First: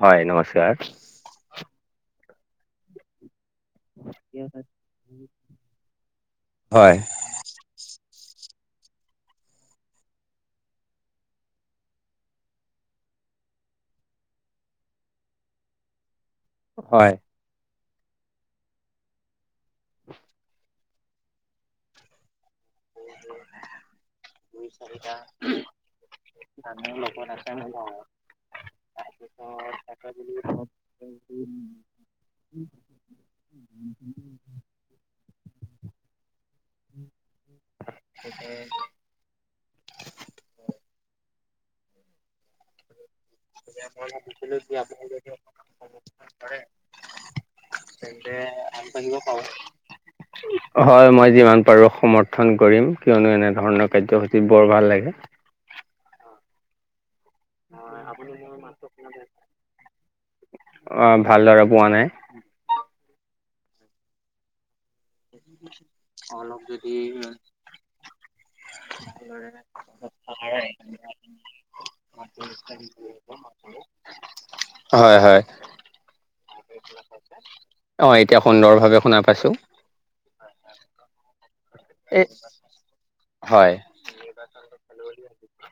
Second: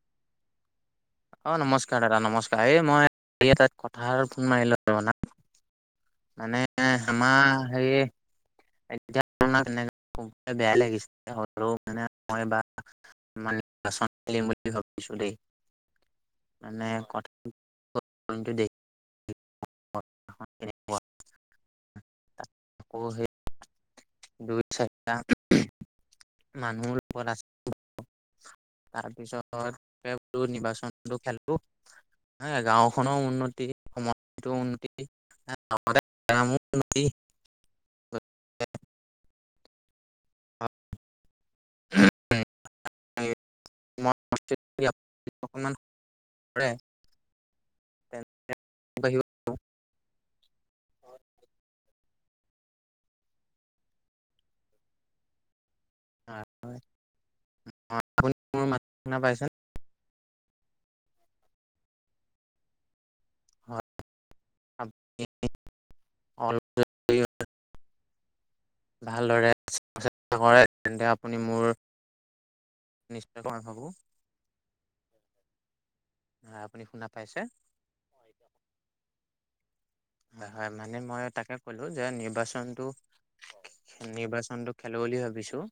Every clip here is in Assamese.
হয়, নমস্কাৰ। অ'! নমস্কাৰ দাদা, নমস্কাৰ! এই মই, সেই এটা, কথা এটাত ফোন মাৰিলোঁ। [unintelligible] মানে, হয়। আমাৰ সেইয়ে [inaudible] ক'বলে বেয়াই লাগিছে! মানে, হ'লেও মই বা [unintelligible] বুলি ভাবিছোঁ দেই! [inaudible] মানে, হয়। কথা [unintelligible] [inaudible] দুই চাৰিটা [unintelligible] মানুহ লব লগত আছে লাগে নলওঁ। তাৰপিছত তোৰ [unintelligible] নিৰ্বাচনটো খেলো। গাঁওখনও উন্নতি, সমাজো উন্নতি! [unintelligible] [unintelligible] [unintelligible] [unintelligible] অকমান কৰে তেন্তে আমি আহিব। [unintelligible] খাওঁ। হয় মই যিমান পাৰোঁ সমৰ্থন কৰিম কিয়নো এনেধৰণৰ কাৰ্যসূচী বৰ ভাল লাগে। [unintelligible] মোৰ মাতটো শুনা পাইছ নে? অহ, ভালদৰে পোৱা নাই। হয় আপুনি অলপ যদি হয়। ভালদৰে ভালদৰে [unintelligible] চোৱা-চিতা কৰে তেন্তে অহ, তোৰ [unintelligible] [unintelligible] নাভাবোঁ। হয়-হয় হয় আপুনি শুনা পাইছে? অহ এতিয়া সুন্দৰভাৱে শুনা পাইছোঁ। নহয় মানে মই তাকে ক'লো যে নিৰ্বাচনটো হয়। নিৰ্বাচনটো খেলো বুলি ভাবিছোঁ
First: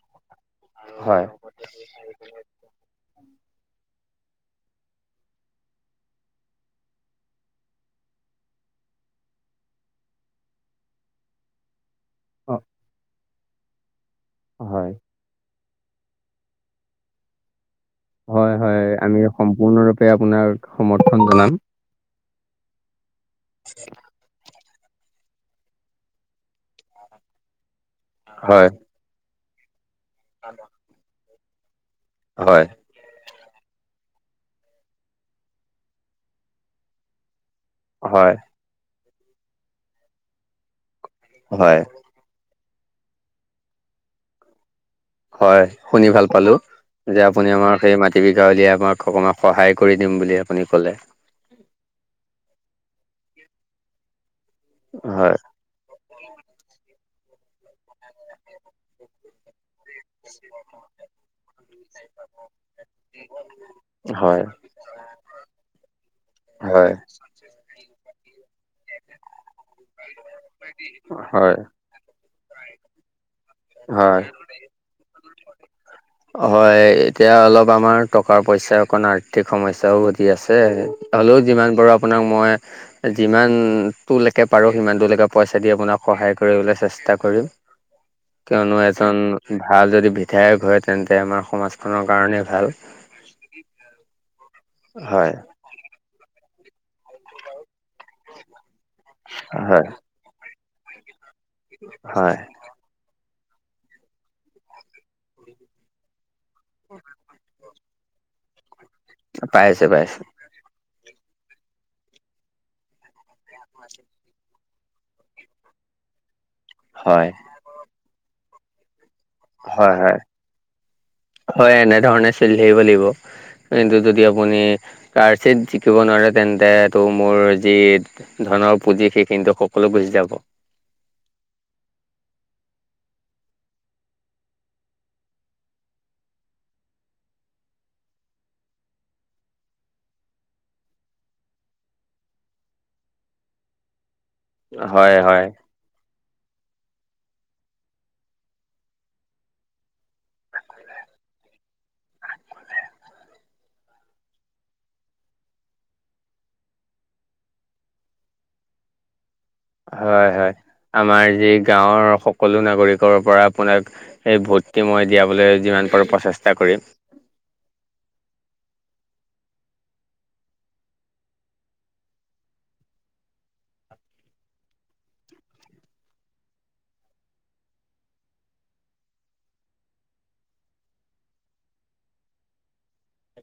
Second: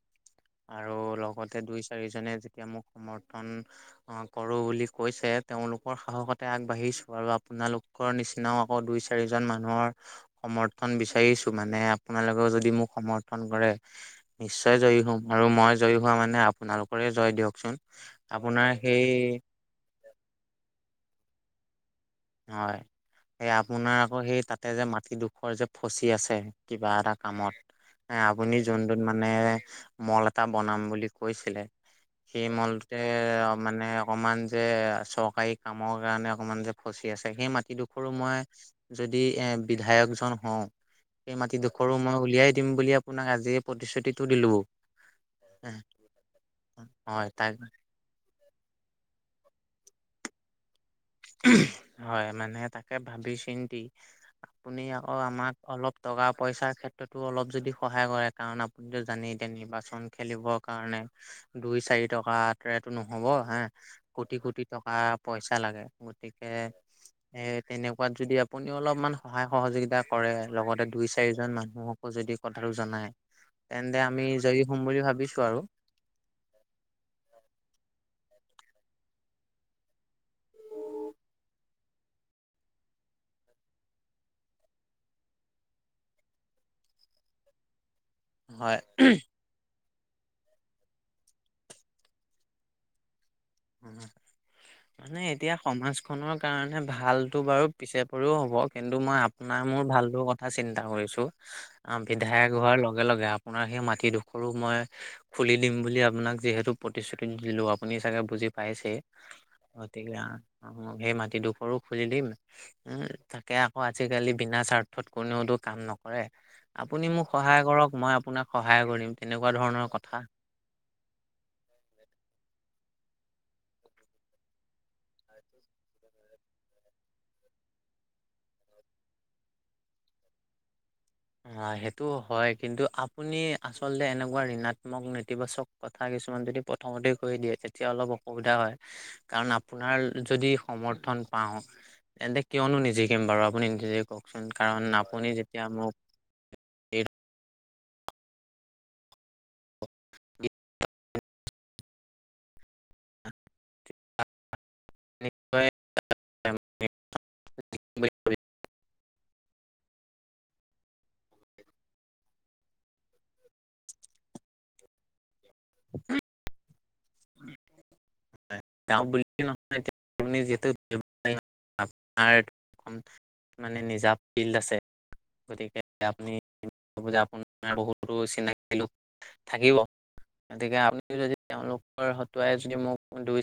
আৰু হয়। লগত তে দুই, চাৰিজনে যেতিয়া মোক সমৰ্থন অহ, কৰো বুলি কৈছে তেওঁলোকৰ সাহসতে আগবাঢ়িছোঁ আৰু আপোনালোকৰ নিচিনাও আকৌ দুই চাৰিজন মানুহৰ সমৰ্থন বিচাৰিছো মানে অ আপোনালোকেও যদি মোক সমৰ্থ থন কৰে নিশ্চয় হয় জয়ী হম আৰু মই জয়ী হোৱা মানে আপোনালোকৰে জয় দিয়কচোন। হয় আপোনাৰ হয় আমি সেই সম্পূৰ্ণৰূপে আপোনাক সমৰ্থন জনাম। হয় এই আপোনাৰ আকৌ সেই তাত তাতে যে মাটিডোখৰ যে ফচি আছে কিবা এটা কামত এ আপুনি হয় যোন য'ত মানে মল এটা বনাম বুলি কৈছিলে সেই হয় মল তে অহ, মানে অকমান যে চৰকাৰী কামৰ কাৰণে অকমান যে ফচি আছে সেই মাটিডোখৰো হয় মই যদি এ বিধায়কজন হওঁ সেই হয় মাটিডোখৰো মই উলিয়াই দিম বুলি আপোনাক আজিয়ে প্ৰতিশ্ৰুতিটো দিলো। হয় শুনি ভাল পালো যে হয় আপুনি তাক আমাৰ সেই মাটি জীৱিকা উলিয়াই আমাক অকমান সহায় কৰি দিম বুলি আপুনি ক'লে। [unintelligible] হয়, মানে তাকে ভাবি চিন্তি আপুনি অ, হয় আমাক অলপ টকা -পইচা ক্ষেত্ৰতো অলপ যদি সহায় কৰে কাৰণ আপুনিতো জানেই এতিয়া নিৰ্বাচ চন খেলিব কাৰণে দুই, চাৰি টকা টোৰে নহ'ব হা কোটি হয় - কোটি টকা -পইচা লাগে গতিকে হয় এ তেনেকুৱাত যদি আপুনি অলপমান সহায় সহযোগিতা কৰে লগতে দুই, চাৰিজন হয় মানুহ হকো যদি কথাটো জনাই তেন্তে হয় আমি জয়ী হম বুলি ভাবিছোঁ আৰু। হয় এতিয়া অলপ আমাৰ টকা -পইচা অকণ আৰ্থিক সমস্যাও দি আছে। হ'লেও যিমান পাৰো আপোনাক মই যিমানটোলেকে পাৰোঁ সিমানটোলেকে পইচা দি আপোনাক সহায় কৰিবলে চেষ্টা কৰিম। [inaudible] কিয়নো হয় এজন ভাল যদি বিধায়ক হয় তেন্তে আমাৰ সমাজখনৰ কাৰণেই ভাল। উম, মানে হয় এতিয়া সমাজখনৰ কাৰণে ভালটো বাৰু পিছে পৰিও হ'ব। কিন্তু মই আপোনাৰ মোৰ হয় ভালটোৰ কথা চিন্তা কৰিছো আ, হয় বিধায়ক হোৱাৰ লগে- লগে আপোনাৰ সেই মাটিডোখৰো মই খুলি দিম বুলি আপোনাক যিহেতু প্ৰতিশ্ৰুতি দিলো আপুনি চাগে বুজি পাইছে পাইছো পাইছো গতিকে [unintelligible] সেই মাটিডোখৰো খুজি দিম উম, তাকে আকৌ আজিকালি বিনা স্বাৰ্থত কোনেওতো কাম নকৰে। আপুনি মোক হয়। সহায় কৰক মই আপোনাক সহায় কৰিম তেনেকুৱা ধৰণৰ হয় কথা। হয় হয় এনেধৰণে চিলি থাকিব লাগিব। কিন্তু যদি আপুনি কাৰ চিট জিকিব নোৱাৰে তেন্তে তটো মোৰ যি, ধনৰ পুঁজি সেইখিনিতে সকলো গুচি যাব। হা, সেইটোয় হয় কিন্তু আপুনি আচলতে এনেকুৱা ঋণাত্মক নেতিবাচক কথা কিছুমান যদি প্ৰথমতে কৈ দিয়ে তেতিয়া অলপ অসুবিধা হয়। কাৰণ আপোনাৰ যদি সমৰ্থন পাওঁ তেন্তে কিয়নো নিজেকম বাৰু আপুনি নিজে ক'ক। চোন কাৰণ হয় আপুনি হয় যেতিয়া মোক [unintelligible] [unintelligible] হয় হয় আমাৰ যি গাঁৱৰ সকলো নাগৰিকৰ পৰা আপোনাক। সেই ভোটটি মই দিয়াবলৈ যিমান পাৰোঁ প্ৰচেষ্টা কৰিম, গাওঁ বুল নহয় এতিয়া আমাৰ [unintelligible] মানে নিজা ফিল্ড আছে। গতিকে আপুনি আপোনাৰ বহুতো চিনাক লোক। থাকিব গতিকে আপুনি যদি তেওঁলোকৰ হতোৱাই যদি মোক দুই